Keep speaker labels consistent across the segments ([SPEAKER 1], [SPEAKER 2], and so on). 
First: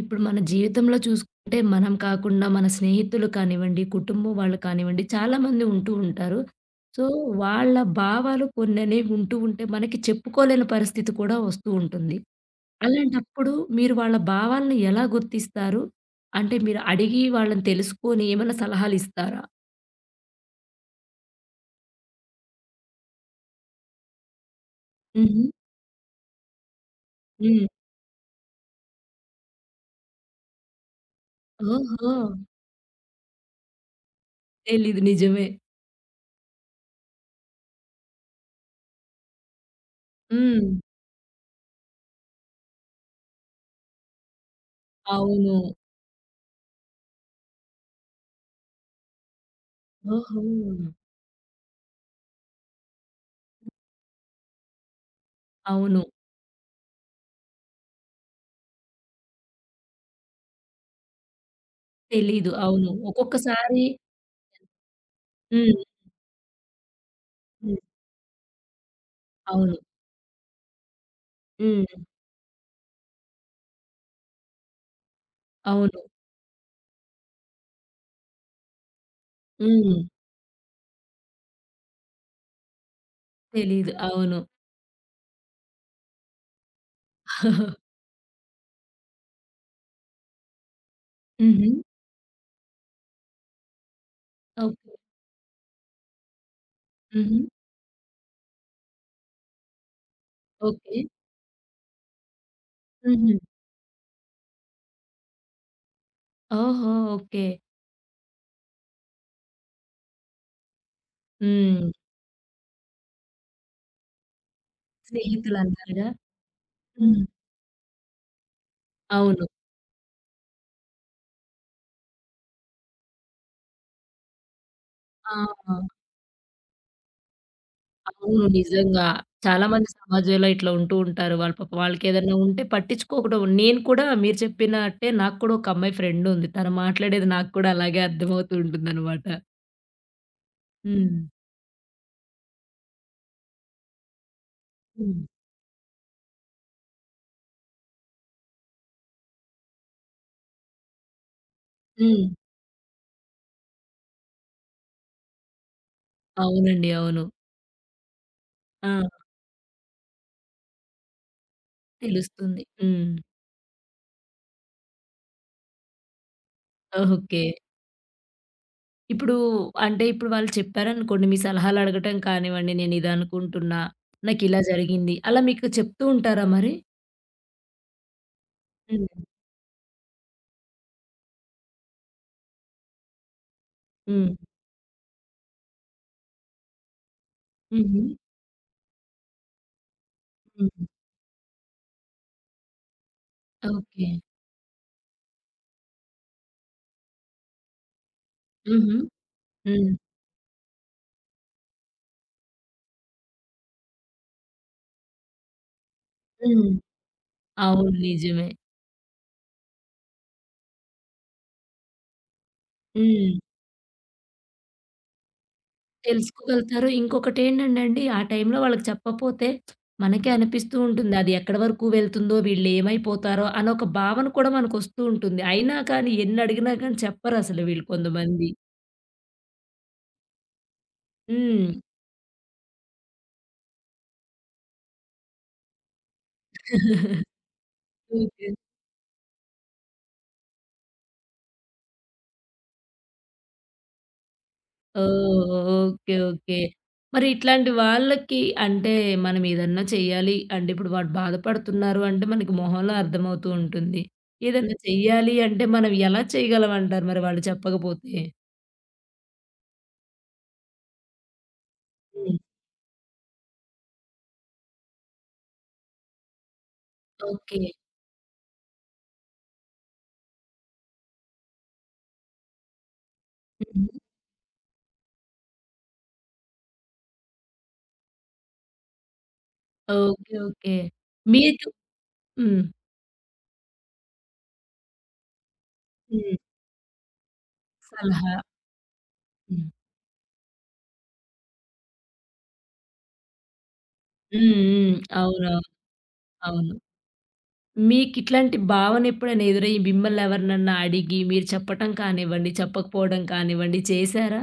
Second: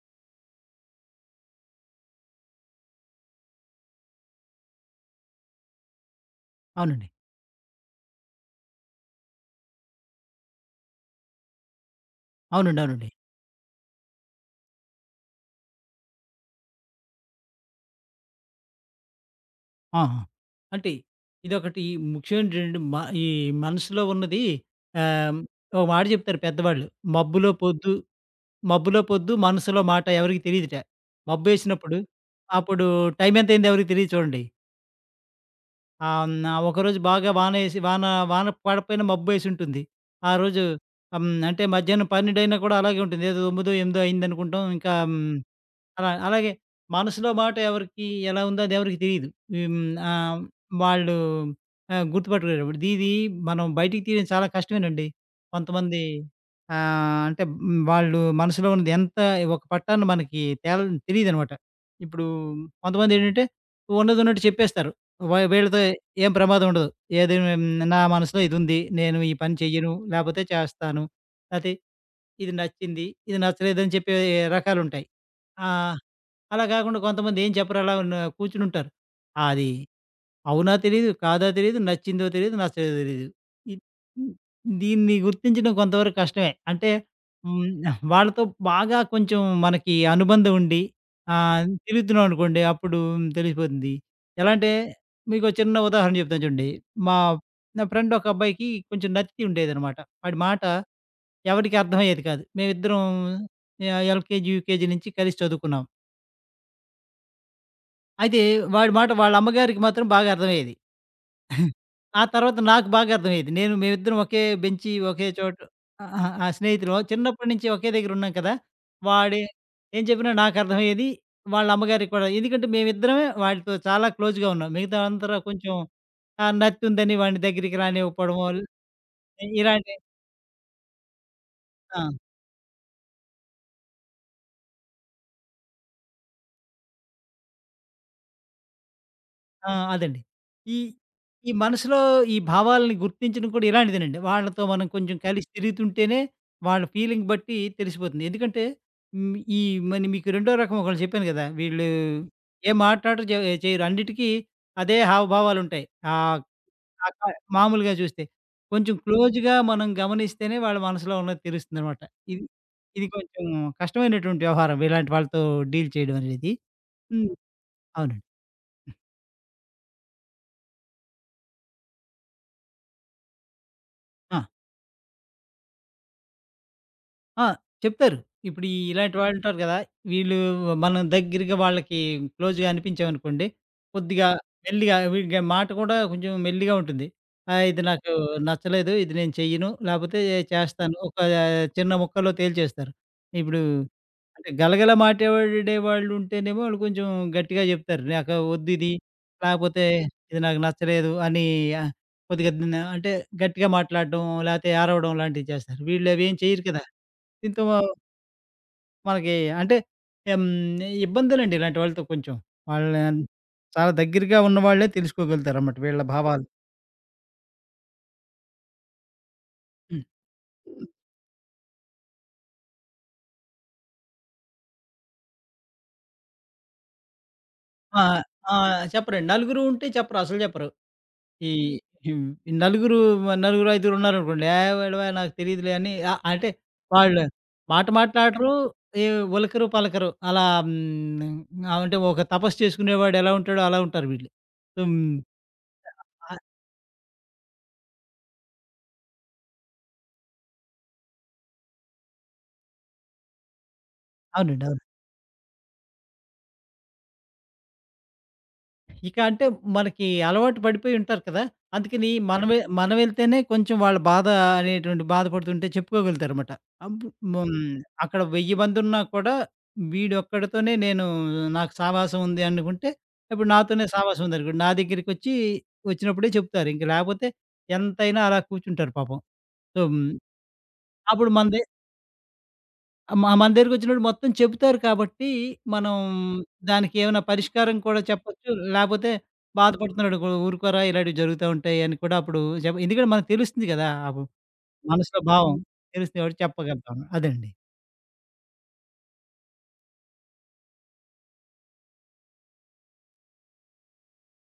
[SPEAKER 1] ఇప్పుడు మన జీవితంలో చూసుకుంటే మనం కాకుండా మన స్నేహితులు కానివ్వండి, కుటుంబం వాళ్ళు కానివ్వండి చాలామంది ఉంటూ ఉంటారు. సో,
[SPEAKER 2] అవునండి.
[SPEAKER 1] వాళ్ళ భావాలు కొన్ననేవి ఉంటూ ఉంటే మనకి చెప్పుకోలేని పరిస్థితి కూడా వస్తూ ఉంటుంది.
[SPEAKER 2] అవునండి. అవునండి.
[SPEAKER 1] అలాంటప్పుడు మీరు వాళ్ళ భావాలను ఎలా గుర్తిస్తారు? అంటే మీరు అడిగి వాళ్ళని తెలుసుకొని ఏమైనా సలహాలు ఇస్తారా?
[SPEAKER 2] ఆ! ఆ! అంటే ఇదొకటి ముఖ్యమైనటువంటి ఈ మనసులో ఉన్నది, ఆహ్,
[SPEAKER 1] హుహు.
[SPEAKER 2] ఒక మాట చెప్తారు పెద్దవాళ్ళు. మబ్బులో
[SPEAKER 1] హ్మ్.
[SPEAKER 2] పొద్దు, మబ్బులో పొద్దు మనసులో మాట ఎవరికీ తెలీదుట. మబ్బేసినప్పుడు
[SPEAKER 1] ఓహో!
[SPEAKER 2] అప్పుడు టైం ఎంతయిందో ఎవరికీ తెలీదు చూడండి.
[SPEAKER 1] తెలీదు. నిజమే.
[SPEAKER 2] ఆహ్, హ్మ్. ఒకరోజు బాగా వానేసి వాన వాన పడకపోయినా మబ్బేసుంటుంది. ఆ రోజు
[SPEAKER 1] హ్మ్.
[SPEAKER 2] అంటే మధ్యాహ్నం 12 అయినా కూడా అలాగే ఉంటుంది. ఏదో 9, 8 అయిందనుకుంటాం. ఇంకా
[SPEAKER 1] అవును.
[SPEAKER 2] అలా అలాగే మనసులో మాట ఎవరికి ఎలా ఉందో అది ఎవరికీ తెలీదు. హ్మ్. ఆహ్,
[SPEAKER 1] ఓహో!
[SPEAKER 2] వాళ్ళు గుర్తుపట్టలేరు. ఇప్పుడు ఇది మనం బయటికి తీయడం చాలా కష్టమేనండి. కొంతమంది
[SPEAKER 1] అవును.
[SPEAKER 2] అంటే వాళ్ళు మనసులో ఉన్నది ఎంత ఒక పట్టాన మనకి తెలీదనమాట. ఇప్పుడు
[SPEAKER 1] తెలీదు. అవును.
[SPEAKER 2] కొంతమందేంటంటే
[SPEAKER 1] ఒక్కొక్కసారి
[SPEAKER 2] ఉన్నదున్నట్టు చెప్పేస్తారు. వీళ్ళతో
[SPEAKER 1] హ్మ్.
[SPEAKER 2] ఏం ప్రమాదం ఉండదు. ఏది మ్,
[SPEAKER 1] హ్మ్.
[SPEAKER 2] నా మనసులో ఇదుంది. నేను ఈ పని
[SPEAKER 1] అవును.
[SPEAKER 2] చెయ్యను, లేపోతే చేస్తాను. లేతే
[SPEAKER 1] హ్మ్.
[SPEAKER 2] ఇది నచ్చింది, ఇది నచ్చలేదని చెప్పే రకాలుంటాయి. ఆ!
[SPEAKER 1] అవును.
[SPEAKER 2] అలా కాకుండా కొంతమంది ఏం చెప్పరు అలా ఉన్న కూర్చుని ఉంటారు. అది
[SPEAKER 1] హ్మ్.
[SPEAKER 2] అవునా తెలీదు, కాదా తెలీదు, నచ్చిందో తెలీదు, నచ్చలేదో తెలీదు. ఇ
[SPEAKER 1] తెలీదు.
[SPEAKER 2] హ్మ్.
[SPEAKER 1] అవును.
[SPEAKER 2] దీన్ని గుర్తించడం కొంతవరకు కష్టమే. అంటే హ్మ్. వాళ్ళతో బాగా కొంచెం మనకి అనుబంధం ఉండి
[SPEAKER 1] హుహు.
[SPEAKER 2] తిరుగుతున్నాం అనుకోండి అప్పుడు తెలిసిపోతుంది. ఎలా అంటే
[SPEAKER 1] ఓకే.
[SPEAKER 2] మీకో చిన్న ఉదాహరణ చెప్తాను చూడండి. మా
[SPEAKER 1] హుహు.
[SPEAKER 2] నా ఫ్రెండ్ ఒక అబ్బాయికి కొంచెం నత్తి ఉండేదనమాట. వాడి మాట
[SPEAKER 1] ఓకే.
[SPEAKER 2] ఎవరికీ అర్థమయ్యేది కాదు. మేమిద్దరం
[SPEAKER 1] హుహు.
[SPEAKER 2] ఎల్‌కేజీ, యూకేజీ నుంచి కలిసి చదువుకున్నాం.
[SPEAKER 1] ఓహో! ఓకే.
[SPEAKER 2] అయితే వాడి మాట వాళ్ళ అమ్మగారికి మాత్రం బాగా అర్థమయ్యేది.
[SPEAKER 1] హ్మ్.
[SPEAKER 2] ఆ తర్వాత నాకు బాగా అర్థమయ్యేది. నేను మేమిద్దరం ఒకే బెంచి, ఒకే చోటు
[SPEAKER 1] స్నేహితులంటారుగా.
[SPEAKER 2] ఆ! స్నేహితులం.
[SPEAKER 1] హ్మ్.
[SPEAKER 2] చిన్నప్పటి నుంచి ఒకే దగ్గర ఉన్నాం కదా! వాడు
[SPEAKER 1] అవును.
[SPEAKER 2] ఏం చెప్పినా నాకు అర్థమయ్యేది. వాళ్ళ అమ్మగారికి కూడా. ఎందుకంటే మేమిద్దరమే వాడితో చాలా క్లోజ్‌గా ఉన్నాం. మిగతా అందరూ కొంచెం
[SPEAKER 1] ఆ!
[SPEAKER 2] నత్తుందని వాడిని దగ్గరికి రానివ్వకపోవడమో
[SPEAKER 1] అవును. నిజంగా. చాలా మంది
[SPEAKER 2] ఇలాంటి
[SPEAKER 1] సమాజంలో ఇట్లా ఉంటూ ఉంటారు. వాళ్ళు పాపం
[SPEAKER 2] ఆ!
[SPEAKER 1] వాళ్ళకేదన్నా ఉంటే పట్టించుకోకుండా నేను కూడా మీరు చెప్పినట్టే నాకు కూడా ఒక అమ్మాయి ఫ్రెండ్ ఉంది. తను మాట్లాడేది నాకు కూడా అలాగే అర్థమవుతూ ఉంటుందనమాట.
[SPEAKER 2] ఆ! అదండి. ఈ,
[SPEAKER 1] హ్మ్.
[SPEAKER 2] ఈ మనసులో ఈ భావాలని గుర్తించడం కూడా ఇలాంటిదేనండి. వాళ్ళతో మనం కొంచెం
[SPEAKER 1] హ్మ్.
[SPEAKER 2] కలిసి తిరుగుతుంటేనే వాళ్ళ ఫీలింగ్ బట్టి తెలిసిపోతుంది. ఎందుకంటే హ్మ్, ఈ మరి మీకు రెండో రకం ఒకళ్ళు చెప్పాను గదా! వీళ్ళు
[SPEAKER 1] హ్మ్.
[SPEAKER 2] ఏం మాట్లాడరు చేయరు. అన్నిటికి అదే హావభావాలుంటాయి. ఆహ్,
[SPEAKER 1] అవునండి. అవును.
[SPEAKER 2] అక మామూలుగా చూస్తే. కొంచెం
[SPEAKER 1] ఆ!
[SPEAKER 2] క్లోజ్‌గా మనం గమనిస్తేనే వాళ్ళ మనసులో ఉన్నది తెలుస్తుందనమాట. ఇది,
[SPEAKER 1] తెలుస్తుంది.
[SPEAKER 2] ఇది
[SPEAKER 1] హ్మ్.
[SPEAKER 2] కొంచెం కష్టమైనటువంటి వ్యవహారం. ఇలాంటి వాళ్ళతో డీల్ చేయడం అనేది. హ్మ్.
[SPEAKER 1] ఓకే.
[SPEAKER 2] అవునండి.
[SPEAKER 1] ఇప్పుడు అంటే ఇప్పుడు వాళ్ళు చెప్పారనుకోండి, మీ సలహాలు అడగటం కానివ్వండి, నేను ఇదనుకుంటున్నా,
[SPEAKER 2] ఆ!
[SPEAKER 1] నాకిలా జరిగింది. అలా మీకు చెప్తూ ఉంటారా మరి?
[SPEAKER 2] ఆ! చెప్తారు. ఇప్పుడు
[SPEAKER 1] హ్మ్.
[SPEAKER 2] ఇలాంటి వాళ్ళుంటారు గదా! వీళ్ళు మనం దగ్గరగా వాళ్ళకి క్లోజ్‌గా అనిపించామనుకోండి, కొద్దిగా
[SPEAKER 1] హ్మ్.
[SPEAKER 2] మెల్లిగా వీళ్ళకి మాట కూడా కొంచెం మెల్లిగా ఉంటుంది. ఇది
[SPEAKER 1] హుహు.
[SPEAKER 2] నాకు నచ్చలేదు, ఇది నేను చెయ్యను, లేపోతే
[SPEAKER 1] హ్మ్.
[SPEAKER 2] చేస్తాను. ఒక చిన్న ముక్కలో తేల్చేస్తారు. ఇప్పుడు
[SPEAKER 1] ఓకే.
[SPEAKER 2] అంటే గలగల మాట్లాడేవాళ్ళు ఉంటేనేమో ఆళ్ళు కొంచెం గట్టిగా జెప్తారు. నాకు వద్దు ఇది.
[SPEAKER 1] హుహు.
[SPEAKER 2] లేకపోతే
[SPEAKER 1] హ్మ్.
[SPEAKER 2] ఇది నాకు నచ్చలేదు అని ఆహ్, కొద్దిగా అంటే గట్టిగా మాట్లాడడం, లేతే అరవడం లాంటివి చేస్తారు. వీళ్ళు అవేం చెయ్యరు
[SPEAKER 1] హ్మ్.
[SPEAKER 2] కదా! దీంతో
[SPEAKER 1] అవును. నిజమే.
[SPEAKER 2] మనకి అంటే హ్మ్. ఇబ్బందులండి ఇలాంటి వాళ్ళతో కొంచెం. వాళ్ళని
[SPEAKER 1] హ్మ్.
[SPEAKER 2] చాలా దగ్గరగా ఉన్నవాళ్ళే తెలుసుకోగలుగుతారన్నమాట వీళ్ళ భావాలు.
[SPEAKER 1] తెలుసుకోగలుగుతారు. ఇంకొకటేంటంటే అండి, ఆ టైంలో వాళ్ళకి చెప్పపోతే
[SPEAKER 2] హ్మ్.
[SPEAKER 1] మనకే అనిపిస్తూ ఉంటుంది. అది ఎక్కడి వరకు వెళ్తుందో, వీళ్ళేమైపోతారో అనొక భావన కూడా మనకొస్తూ ఉంటుంది. అయినా కానీ ఎన్నడిగినా కానీ చెప్పరసలు వీళ్ళు
[SPEAKER 2] ఆ!
[SPEAKER 1] కొంతమంది.
[SPEAKER 2] ఆ! చెప్పరండి. నలుగురు ఉంటే చెప్పరు. అసలు చెప్పరు. ఈ
[SPEAKER 1] హ్మ్.
[SPEAKER 2] హ్మ్. నలుగురు నలుగురు, ఐదుగురు ఉన్నారనుకోండి. "ఏయ్! వీళ్ళవే నాకు తెలీదులే" అని అంటే వాళ్ళు మాట
[SPEAKER 1] ఓకే.
[SPEAKER 2] మాట్లాడరు. ఏ ఉలకరు, పలకరు. అలా అంటే ఒక తపస్సు చేసుకునేవాడు ఎలా ఉంటాడో అలా ఉంటారు వీళ్ళు. So,
[SPEAKER 1] oh! ఓకే.
[SPEAKER 2] ఆహ్,
[SPEAKER 1] ఓకే. మరి ఇట్లాంటి వాళ్ళకి అంటే మనం ఏదన్నా చెయ్యాలి అంటే ఇప్పుడు వాడు బాధపడుతున్నారు అంటే మనకి మొహంలో అర్థమవుతూ ఉంటుంది.
[SPEAKER 2] అవునండి.
[SPEAKER 1] ఏదన్నా
[SPEAKER 2] అవును.
[SPEAKER 1] చెయ్యాలి అంటే మనం ఎలా చేయగలం అంటారు మరి వాళ్ళు చెప్పకపోతే?
[SPEAKER 2] ఇక అంటే మనకి అలవాటు పడిపోయి ఉంటారు కదా! అందుకని
[SPEAKER 1] హ్మ్.
[SPEAKER 2] మనం వెళ్తేనే కొంచెం వాళ్ళ బాధ అనేటువంటి బాధపడుతుంటే చెప్పుకోగలుగుతారన్నమాట. అబ్ హ్మ్.
[SPEAKER 1] ఓకే.
[SPEAKER 2] అక్కడ 1000 మందున్నా కూడా వీడొక్కడితోనే నాకు సావాసం ఉంది అనుకుంటే, ఇప్పుడు నాతోనే
[SPEAKER 1] హ్మ్.
[SPEAKER 2] సావాసం ఉందనుకోండి. నా దగ్గరికొచ్చి వచ్చినప్పుడే చెప్తారు. ఇంక లేకపోతే ఎంతైనా అలా కూర్చుంటారు పాపం. So,
[SPEAKER 1] okay. ఓకే.
[SPEAKER 2] అప్పుడు మనది
[SPEAKER 1] మీకు హ్మ్.
[SPEAKER 2] మన దగ్గరికొచ్చినప్పుడు మొత్తం చెబుతారు కాబట్టి, మనం
[SPEAKER 1] హ్మ్.
[SPEAKER 2] దానికి ఏమైనా పరిష్కారం కూడా
[SPEAKER 1] సలహా.
[SPEAKER 2] చెప్పొచ్చు. లేపోతే
[SPEAKER 1] హ్మ్.
[SPEAKER 2] బాధపడుతున్నాడు "ఊ ఊరుకోరా ఇలాంటివి జరుగుతా ఉంటాయి" అని కూడా అప్పుడు ఎందుకంటే మనకు తెలుస్తుంది గదా! అప్పుడు
[SPEAKER 1] హ్మ్. హ్మ్.
[SPEAKER 2] మనసులో భావం
[SPEAKER 1] అవునవును.
[SPEAKER 2] తెలుస్తుంది కాబట్టి
[SPEAKER 1] అవును.
[SPEAKER 2] చెప్పగలుగుతాం. అదండి.
[SPEAKER 1] మీకిట్లాంటి భావన ఎప్పుడైనా ఎదురయ్యి మిమ్మల్ని ఎవరినన్నా అడిగి మీరు చెప్పటం కానివ్వండి, చెప్పకపోవడం కానివ్వండి చేశారా?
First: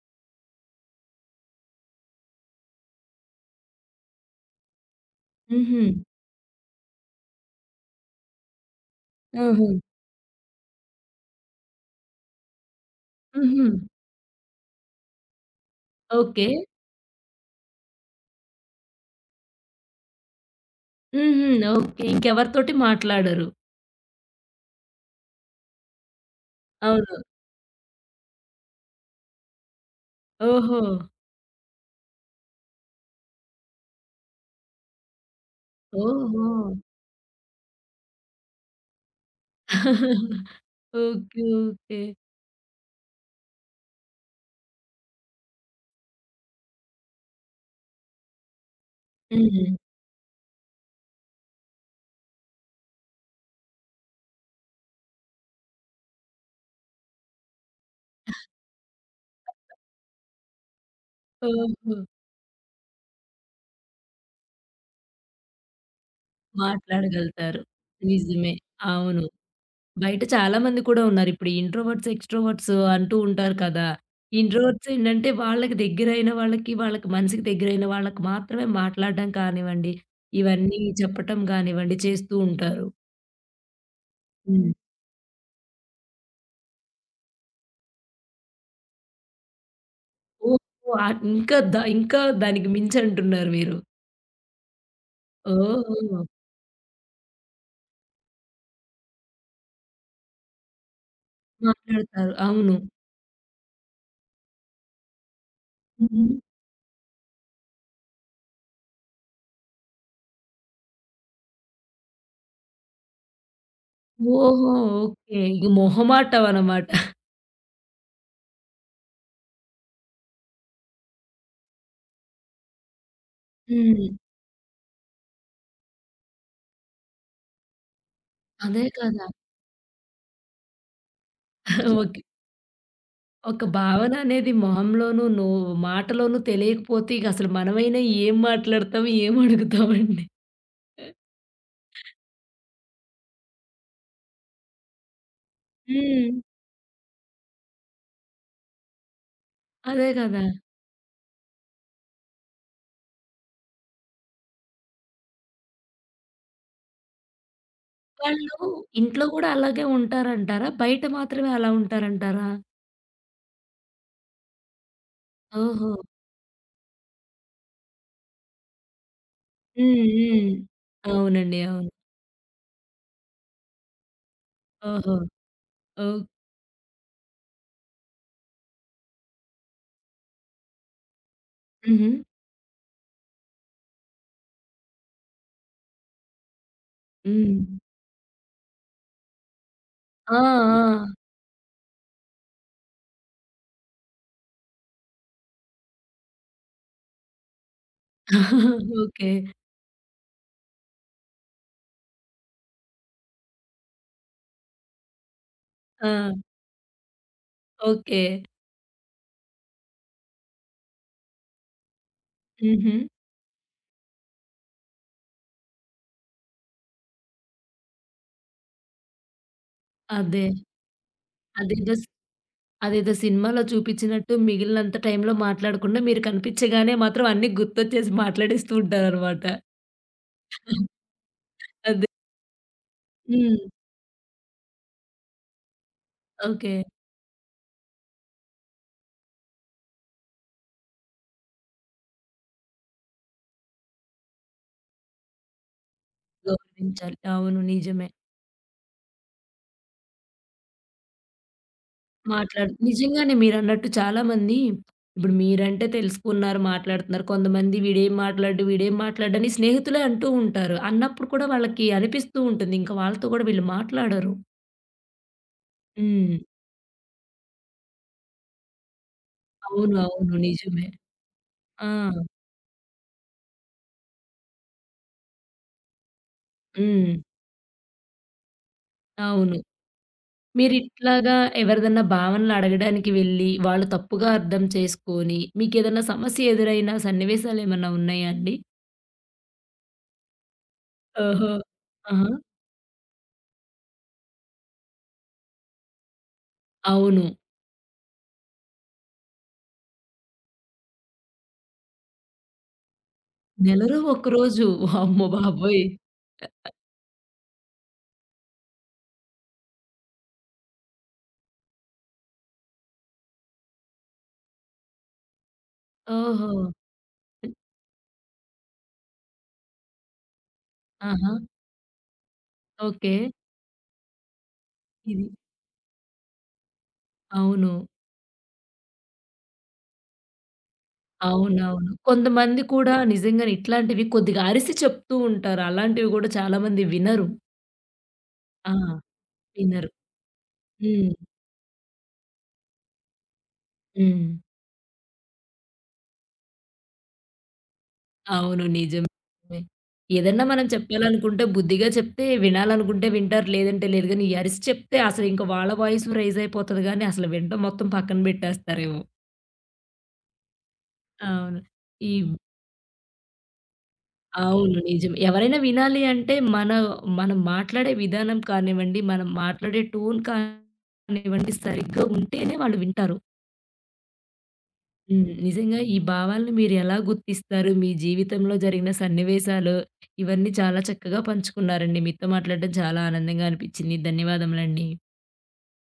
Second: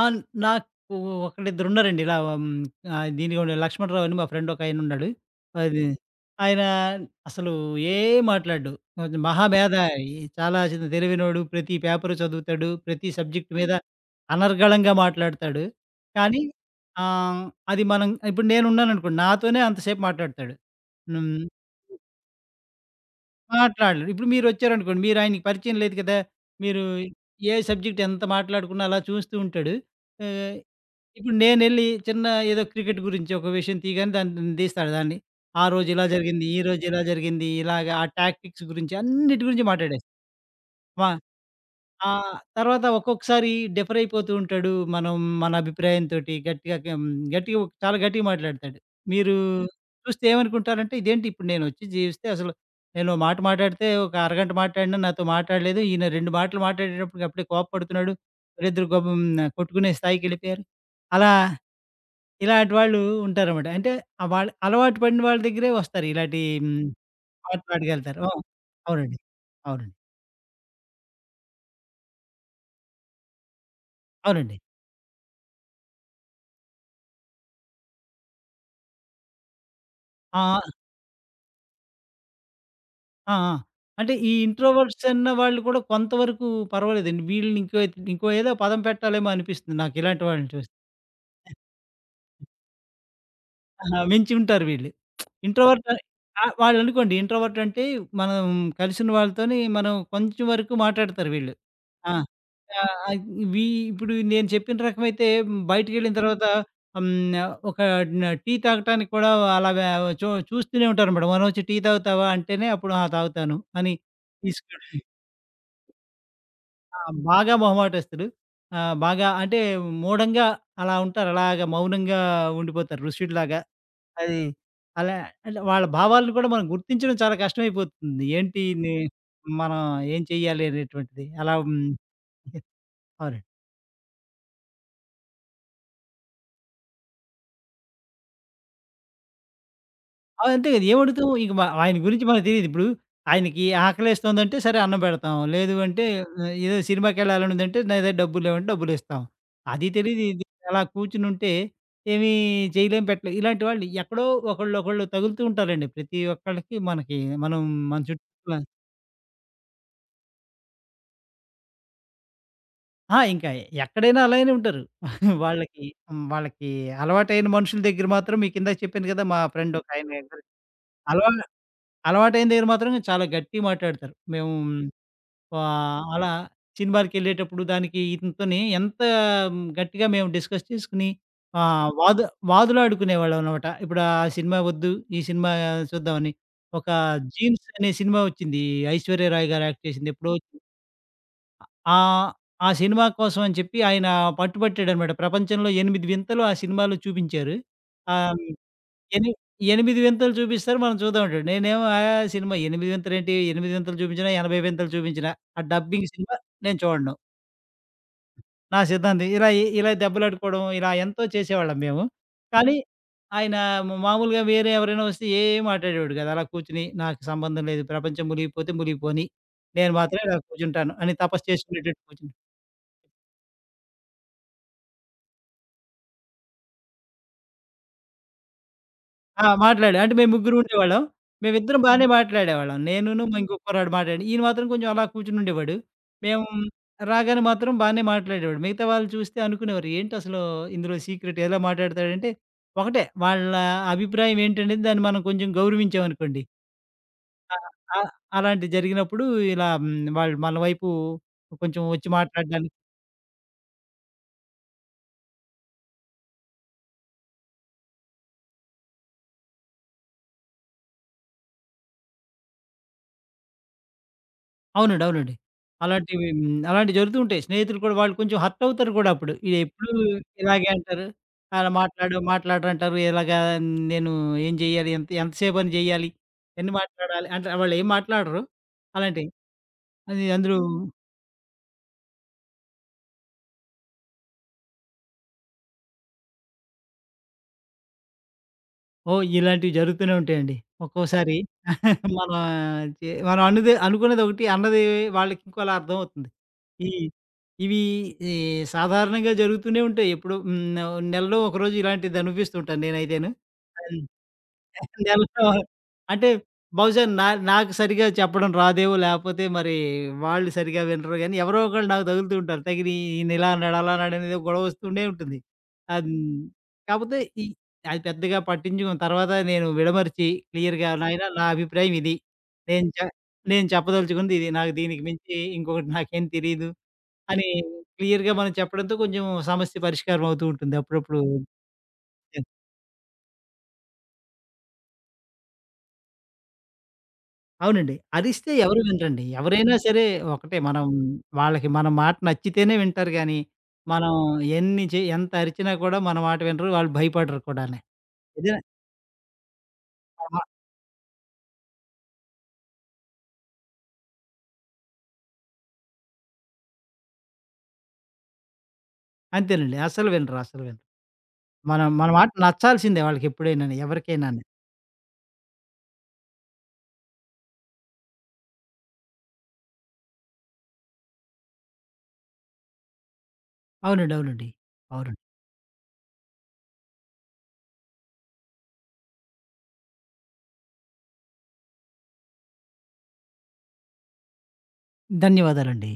[SPEAKER 2] ఆ! నాకు ఒకళ్ళిద్దరున్నారండి. ఇలా దీనికి కూడా లక్ష్మణరావు అని మా ఫ్రెండ్ ఒకాయనున్నాడు.
[SPEAKER 1] హుహు.
[SPEAKER 2] అది ఆయన అసలు ఏం మాట్లాడడు. కొంచెం మహా
[SPEAKER 1] హుహు.
[SPEAKER 2] మేధావి. చాలా చిన్న తెలివైనోడు. ప్రతి పేపరు చదువుతాడు. ప్రతి సబ్జెక్ట్
[SPEAKER 1] హుహు.
[SPEAKER 2] మీద అనర్గళంగా మాట్లాడతాడు. కానీ
[SPEAKER 1] ఓకే.
[SPEAKER 2] ఆహ్, అది మనం ఇప్పుడు నేనున్నాననుకోండి. నాతోనే అంతసేపు మాట్లాడతాడు. హ్మ్.
[SPEAKER 1] హుహు. ఓకే. ఇంకెవరితోటి మాట్లాడరు.
[SPEAKER 2] మాట్లాడడు. ఇప్పుడు మీరొచ్చారనుకోండి. మీరాయనకి పరిచయం లేదు కదా! మీరు
[SPEAKER 1] అవును.
[SPEAKER 2] ఏ సబ్జెక్ట్ ఎంత మాట్లాడుకున్నా అలా చూస్తూ ఉంటాడు. ఆహ్,
[SPEAKER 1] ఓహో!
[SPEAKER 2] ఇప్పుడు నేనెళ్ళి చిన్న ఏదో క్రికెట్ గురించి ఒక విషయం తీయగానే దాన్ని తీస్తాడు దాన్ని. ఆ రోజు ఇలా జరిగింది,
[SPEAKER 1] ఓహో!
[SPEAKER 2] ఈ రోజు ఇలా జరిగింది, ఇలాగ ఆ టాక్టిక్స్ గురించి అన్నిటి గురించి మాట్లాడేస్తాం. మా
[SPEAKER 1] ఓకే. ఓకే.
[SPEAKER 2] తర్వాత ఒక్కొక్కసారి డిఫర్ అయిపోతూ ఉంటాడు. మనం మన అభిప్రాయంతోటి గట్టిగా చాలా గట్టిగా మాట్లాడతాడు. మీరు
[SPEAKER 1] హ్మ్.
[SPEAKER 2] చూస్తే ఏమనుకుంటారంటే ఇదేంటి ఇప్పుడు నేనొచ్చి జీవిస్తే అసలు నేను ఓ మాట మాట్లాడితే ఒక అరగంట మాట్లాడినా నాతో మాట్లాడలేదు. ఈయన 2 మాటలు మాట్లాడేటప్పటికి అప్పుడే కోపపడుతున్నాడు. వీళ్ళిద్దరు గబ్ హ్మ్, కొట్టుకునే స్థాయికెళ్ళిపోయారు. అలా
[SPEAKER 1] ఓహో!
[SPEAKER 2] ఇలాంటి వాళ్ళు ఉంటారన్నమాట. అంటే వాళ్ళు అలవాటు పడిన వాళ్ళ దగ్గరే వస్తారు. ఇలాంటి
[SPEAKER 1] మాట్లాడగలుగుతారు.
[SPEAKER 2] పాటలు పాడగలుగుతారు. ఆ!
[SPEAKER 1] నిజమే.
[SPEAKER 2] అవునండి.
[SPEAKER 1] అవును.
[SPEAKER 2] అవునండి.
[SPEAKER 1] బయట చాలా మంది కూడా ఉన్నారు. ఇప్పుడు ఇంట్రోవర్ట్స్, ఎక్స్‌ట్రోవర్ట్స్ అంటూ ఉంటారు కదా!
[SPEAKER 2] అవునండి.
[SPEAKER 1] ఇంట్రోవర్ట్స్ ఏంటంటే వాళ్ళకి దగ్గరైన వాళ్ళకి, వాళ్ళకి మనసుకి దగ్గరైన వాళ్ళకి మాత్రమే మాట్లాడడం కానివ్వండి,
[SPEAKER 2] ఆ!
[SPEAKER 1] ఇవన్నీ చెప్పటం కానివ్వండి చేస్తూ ఉంటారు.
[SPEAKER 2] ఆ! ఆ! అంటే ఈ
[SPEAKER 1] హ్మ్.
[SPEAKER 2] ఇంట్రోవర్ట్స్ అన్న వాళ్ళు కూడా కొంతవరకు పర్వాలేదండి. వీళ్ళని ఇంకో ఇంకో ఏదో పదం పెట్టాలేమో అనిపిస్తుంది నాకు ఇలాంటి వాళ్ళని
[SPEAKER 1] ఓహో!
[SPEAKER 2] చూస్తే.
[SPEAKER 1] ఇంకా ఇంకా దానికి మించంటున్నారు మీరు.
[SPEAKER 2] ఆహా! మించి ఉంటారు వీళ్ళు. ఇంట్రోవర్ట్
[SPEAKER 1] ఓహో!
[SPEAKER 2] ఆ! వాళ్ళనుకోండి ఇంట్రోవర్ట్ అంటే మనం కలిసిన వాళ్ళతోని మనం కొంచెం వరకు మాట్లాడతారు వీళ్ళు. ఆ!
[SPEAKER 1] మాట్లాడతారు. అవును.
[SPEAKER 2] ఆహ్, ఆహ్, వీ ఇప్పుడు నేను చెప్పిన రకమైతే బయటికెళ్ళిన
[SPEAKER 1] హ్మ్.
[SPEAKER 2] తర్వాత హ్మ్. ఒక టీ తాగటానికి కూడా అలా వే చూ చూస్తూనే ఉంటారనమాట. "మనమొచ్చి టీ తాగుతావా?" అంటేనే అప్పుడు "ఆ! తాగుతాను" అని
[SPEAKER 1] ఓహో!
[SPEAKER 2] తీసుకు
[SPEAKER 1] ఓకే. ఇగ మొహమాటం అన్నమాట.
[SPEAKER 2] ఆ! బాగా మొహమాటస్తులు. బాగా అంటే మూఢంగా అలా ఉంటారు. అలాగా మౌనంగా ఉండిపోతారు ఋషుడిలాగా.
[SPEAKER 1] హ్మ్.
[SPEAKER 2] అది అలా అంటే వాళ్ళ భావాలను కూడా మనం గుర్తించడం చాలా కష్టమైపోతుంది. ఏంటి
[SPEAKER 1] అదే
[SPEAKER 2] ని
[SPEAKER 1] కదా!
[SPEAKER 2] మనం ఏం చెయ్యాలి అనేటువంటిది. అలా
[SPEAKER 1] అట్లా. ఓకే.
[SPEAKER 2] అవునండి.
[SPEAKER 1] ఒక భావన అనేది మొహంలోనూ, మాటలోనూ తెలియకపోతే ఇక అసలు మనమైనా ఏం మాట్లాడతాం? ఏం అడుగుతామండి?
[SPEAKER 2] అవును. అంతే కదా! ఏమడుగుతాం ఇంక ఆయన గురించి మనకు తెలీదు. ఇప్పుడు ఆయనకి ఆకలేస్తోందంటే సరే అన్నం పెడతాం. లేదు అంటే
[SPEAKER 1] హ్మ్.
[SPEAKER 2] ఏదో సినిమాకెళ్ళాలనుందంటే నా దగ్గర డబ్బులు లేవంటే డబ్బులిస్తాం. అది
[SPEAKER 1] అదే
[SPEAKER 2] తెలీదు
[SPEAKER 1] కదా!
[SPEAKER 2] ఇది అలా కూర్చునుంటే ఏమీ చేయలేం పెట్టలేం. ఇలాంటి వాళ్ళు ఎక్కడో ఒకళ్ళు ఒకళ్ళు తగులుతూ ఉంటారండి. ప్రతి ఒక్కళ్ళకి మనకి మనం మన చుట్టూ
[SPEAKER 1] వాళ్ళు ఇంట్లో కూడా అలాగే ఉంటారంటారా? బయట మాత్రమే అలా ఉంటారంటారా?
[SPEAKER 2] ఆ! ఇంకా ఎక్కడైనా అలానే ఉంటారు. వాళ్ళకి
[SPEAKER 1] ఓహో!
[SPEAKER 2] వాళ్ళకి అలవాటైన మనుషుల దగ్గర మాత్రం మీకిందాక చెప్పాను కదా! మా ఫ్రెండ్
[SPEAKER 1] హ్మ్.
[SPEAKER 2] ఒకాయన దగ్గర
[SPEAKER 1] హ్మ్.
[SPEAKER 2] అలవా
[SPEAKER 1] అవునండి. అవును.
[SPEAKER 2] అలవాటైన దగ్గర మాత్రం చాలా గట్టిగా మాట్లాడతారు. మేము
[SPEAKER 1] ఓహో! ఓహ్!
[SPEAKER 2] అలా సినిమాలకెళ్ళేటప్పుడు దానికి ఇతనితోని ఎంత గట్టిగా మేము డిస్కస్ చేసుకొని ఆహ్,
[SPEAKER 1] హుహు.
[SPEAKER 2] వాదు వాదులాడుకునేవాళ్ళమనమాట. ఇప్పుడు ఆ సినిమా వద్దు, ఈ సినిమా చూద్దామని. ఒక 'జీన్స్'
[SPEAKER 1] హ్మ్.
[SPEAKER 2] అనే సినిమా వచ్చింది. ఐశ్వర్య రాయ్ గారు యాక్ట్ చేసింది ఎప్పుడో
[SPEAKER 1] ఆ! ఆ!
[SPEAKER 2] ఆ! ఆ సినిమా కోసం అని చెప్పి ఆయన పట్టుబట్టాడనమాట. ప్రపంచంలో 8 వింతలు ఆ సినిమాలో చూపించారు. ఆహ్,
[SPEAKER 1] ఓకే.
[SPEAKER 2] ఎని 8 వింతలు చూపిస్తారు మనం చూద్దాం అంటాడు. నేనేమో ఆ సినిమా 8 వింతలేంటి? 8 వింతలు చూపించినా, 80 వింతలు చూపించినా ఆ
[SPEAKER 1] ఆ!
[SPEAKER 2] డబ్బింగ్ సినిమా నేను చూడను.
[SPEAKER 1] ఓకే.
[SPEAKER 2] నా సిద్ధాంతం. ఇలా దెబ్బలాడుకోవడం ఇలా ఎంతో చేసేవాళ్ళం మేము. కానీ
[SPEAKER 1] హుహు.
[SPEAKER 2] ఆయన మామూలుగా వేరే ఎవరైనా వస్తే ఏం మాట్లాడేవాడు కాదు. అలా కూర్చొని నాకు సంబంధం లేదు. ప్రపంచం మునిగిపోతే మునిగిపోని. నేను మాత్రం ఇలా
[SPEAKER 1] అదే.
[SPEAKER 2] కూర్చుంటాను అని తపస్సు
[SPEAKER 1] అదేదో
[SPEAKER 2] చేసుకునేటట్టు
[SPEAKER 1] స్
[SPEAKER 2] కూర్చుని
[SPEAKER 1] అదేదో సినిమాలో చూపిచ్చినట్టు మిగిలినంత టైంలో మాట్లాడకుండా మీరు కనిపిచ్చగానే మాత్రం అన్నీ గుర్తొచ్చేసి మాట్లాడేస్తూ ఉంటారనమాట.
[SPEAKER 2] ఆ! మాట్లాడా అంటే మేము ముగ్గురు ఉండేవాళ్ళం. మేమిద్దరం బానే
[SPEAKER 1] అదే.
[SPEAKER 2] మాట్లాడేవాళ్ళం. నేనును మా ఇంకో
[SPEAKER 1] హ్మ్.
[SPEAKER 2] కుర్రాడు మాట్లాడి ఈయన మాత్రం కొంచెం అలా కూర్చునుండేవాడు. మేము
[SPEAKER 1] ఓకే.
[SPEAKER 2] రాగానే మాత్రం బానే మాట్లాడేవాడు. మిగతా వాళ్ళు చూస్తే అనుకునేవారు ఏంటసలు ఇందులో సీక్రెట్ ఎలా మాట్లాడతాడంటే, ఒకటే వాళ్ళ అభిప్రాయం ఏంటనేది దాన్ని మనం కొంచెం గౌరవించామనుకోండి.
[SPEAKER 1] గౌరవించాలి. అవును.
[SPEAKER 2] ఆహ్,
[SPEAKER 1] నిజమే.
[SPEAKER 2] ఆహ్, అలాంటివి జరిగినప్పుడు ఇలా వాళ్ళు మన వైపు కొంచెం వచ్చి
[SPEAKER 1] మాట్లాడు
[SPEAKER 2] మాట్లాడడానికి
[SPEAKER 1] నిజంగానే మీరన్నట్టు చాలామంది ఇప్పుడు మీరంటే తెలుసుకున్నారు, మాట్లాడుతున్నారు. కొంతమంది వీడేం మాట్లాడు, వీడేం మాట్లాడని స్నేహితులే అంటూ ఉంటారు. అన్నప్పుడు కూడా వాళ్ళకి అనిపిస్తూ ఉంటుంది. ఇంకా వాళ్ళతో కూడా వీళ్ళు మాట్లాడరు.
[SPEAKER 2] అవునండి. అవునండి. అలాంటివి
[SPEAKER 1] హ్మ్.
[SPEAKER 2] అలాంటివి జరుగుతూ ఉంటాయి. స్నేహితులు కూడా వాళ్ళు కొంచెం హర్ట్ అవుతారు కూడా అప్పుడు. ఇదెప్పుడు
[SPEAKER 1] అవును. అవును.
[SPEAKER 2] ఇలాగే
[SPEAKER 1] నిజమే.
[SPEAKER 2] అంటారు. అలా
[SPEAKER 1] ఆ!
[SPEAKER 2] మాట్లాడు, మాట్లాడరంటారు. ఇలాగా నేను ఏం జేయాలి? ఎంత ఎంత సేపని జేయాలి? ఎన్ని
[SPEAKER 1] హ్మ్.
[SPEAKER 2] మాట్లాడాలి? అంటే వాళ్ళేం మాట్లాడరు. అలాంటివి.
[SPEAKER 1] అవును.
[SPEAKER 2] అది అందులో
[SPEAKER 1] మీరిట్లాగా ఎవరిదన్నా భావనలు అడగడానికి వెళ్ళి, వాళ్ళు తప్పుగా అర్థం చేసుకొని, మీకేదన్నా సమస్య ఎదురైన సన్నివేశాలేమన్నా ఉన్నాయా అండి?
[SPEAKER 2] ఓహ్! ఇలాంటివి జరుగుతూనే ఉంటాయండి. ఒక్కోసారి
[SPEAKER 1] ఓహో! ఆహా!
[SPEAKER 2] మనం మనం అన్నదే అనుకున్నదొకటి, అన్నది వాళ్ళకింకోలా అర్థమవుతుంది. ఈ
[SPEAKER 1] అవును.
[SPEAKER 2] ఇవి ఈ సాధారణంగా జరుగుతూనే ఉంటాయి. ఎప్పుడో నెలలో ఒకరోజు ఇలాంటిది అనుభవిస్తూ ఉంటాను నేనైతేను.
[SPEAKER 1] నెలలో ఒక్కరోజు వామ్మో
[SPEAKER 2] నెలలో
[SPEAKER 1] బాబోయ్!
[SPEAKER 2] అంటే బహుశా నాకు సరిగ్గా చెప్పడం రాదేమో లేకపోతే మరి వాళ్ళు సరిగ్గా వినరు గానీ, ఎవరో ఒకళ్ళు నాకు తగులుతూ ఉంటారు. తగిలి ఈయన ఇలా అన్నాడు, అలా అన్నాడు అనేది గొడవ వస్తూనే ఉంటుంది. అన్
[SPEAKER 1] ఓహో!
[SPEAKER 2] కాకపోతే అది పెద్దగా పట్టించుకోను. తర్వాత నేను విడమరిచి క్లియర్‌గా నాయనా
[SPEAKER 1] ఆహా!
[SPEAKER 2] నా అభిప్రాయం ఇది. నేను చె
[SPEAKER 1] ఓకే.
[SPEAKER 2] నేను చెప్పదలుచుకుంది ఇది. నాకు దీనికి
[SPEAKER 1] ఇది.
[SPEAKER 2] మించి ఇంకొకటి నాకేం తెలీదు అని
[SPEAKER 1] అవును.
[SPEAKER 2] క్లియర్‌గా మనం చెప్పడంతో కొంచెం సమస్య పరిష్కారం అవుతూ ఉంటుంది. అప్పుడప్పుడు
[SPEAKER 1] అవునవును. కొంతమంది కూడా నిజంగానే ఇట్లాంటివి కొద్దిగా అరిసి చెప్తూ ఉంటారు. అలాంటివి గూడా చాలా మంది వినరు.
[SPEAKER 2] అవునండి. అరిస్తే
[SPEAKER 1] ఆ!
[SPEAKER 2] ఎవరు వినరండి. ఎవరైనా
[SPEAKER 1] వినరు.
[SPEAKER 2] సరే ఒకటే మనం
[SPEAKER 1] హ్మ్.
[SPEAKER 2] వాళ్ళకి మన మాట నచ్చితేనే వింటారు గానీ, మనం
[SPEAKER 1] హ్మ్.
[SPEAKER 2] ఎన్ని చే ఎంత అరిచినా కూడా మన మాట వినరు. వాళ్ళు భయపడరు కూడాని. ఇదే
[SPEAKER 1] అవును. నిజమే.
[SPEAKER 2] మన మా
[SPEAKER 1] ఏదన్నా మనం చెప్పాలనుకుంటే బుద్ధిగా చెప్తే వినాలనుకుంటే వింటారు. లేదంటే లేదు. గానీ, ఈ అరిసి చెప్తే అసలు ఇంక వాళ్ళ వాయిస్ రైజ్ అయిపోతది గానీ, అసలు వినడం మొత్తం పక్కన బెట్టేస్తారేమో.
[SPEAKER 2] అంతేనండి. అస్సలు వినరు, అస్సలు వినరు.
[SPEAKER 1] అవును.
[SPEAKER 2] మనం మన
[SPEAKER 1] ఈ
[SPEAKER 2] మాట నచ్చాల్సిందే వాళ్ళకెప్పుడైనాని, ఎవరికైనాని.
[SPEAKER 1] అవును. నిజం. ఎవరైనా వినాలి అంటే మనం మాట్లాడే విధానం కానివ్వండి, మనం మాట్లాడే టోన్ కానివ్వండి సరిగ్గా ఉంటేనే వాళ్ళు వింటారు.
[SPEAKER 2] అవునండి. అవునండి. అవునండి.
[SPEAKER 1] హ్మ్. నిజంగా ఈ భావాలను మీరెలా గుర్తిస్తారు? మీ జీవితంలో జరిగిన సన్నివేశాలు ఇవన్నీ చాలా చక్కగా పంచుకున్నారండి. మీతో మాట్లాడడం చాలా ఆనందంగా అనిపిచ్చింది. ధన్యవాదములండి.
[SPEAKER 2] ధన్యవాదాలండి.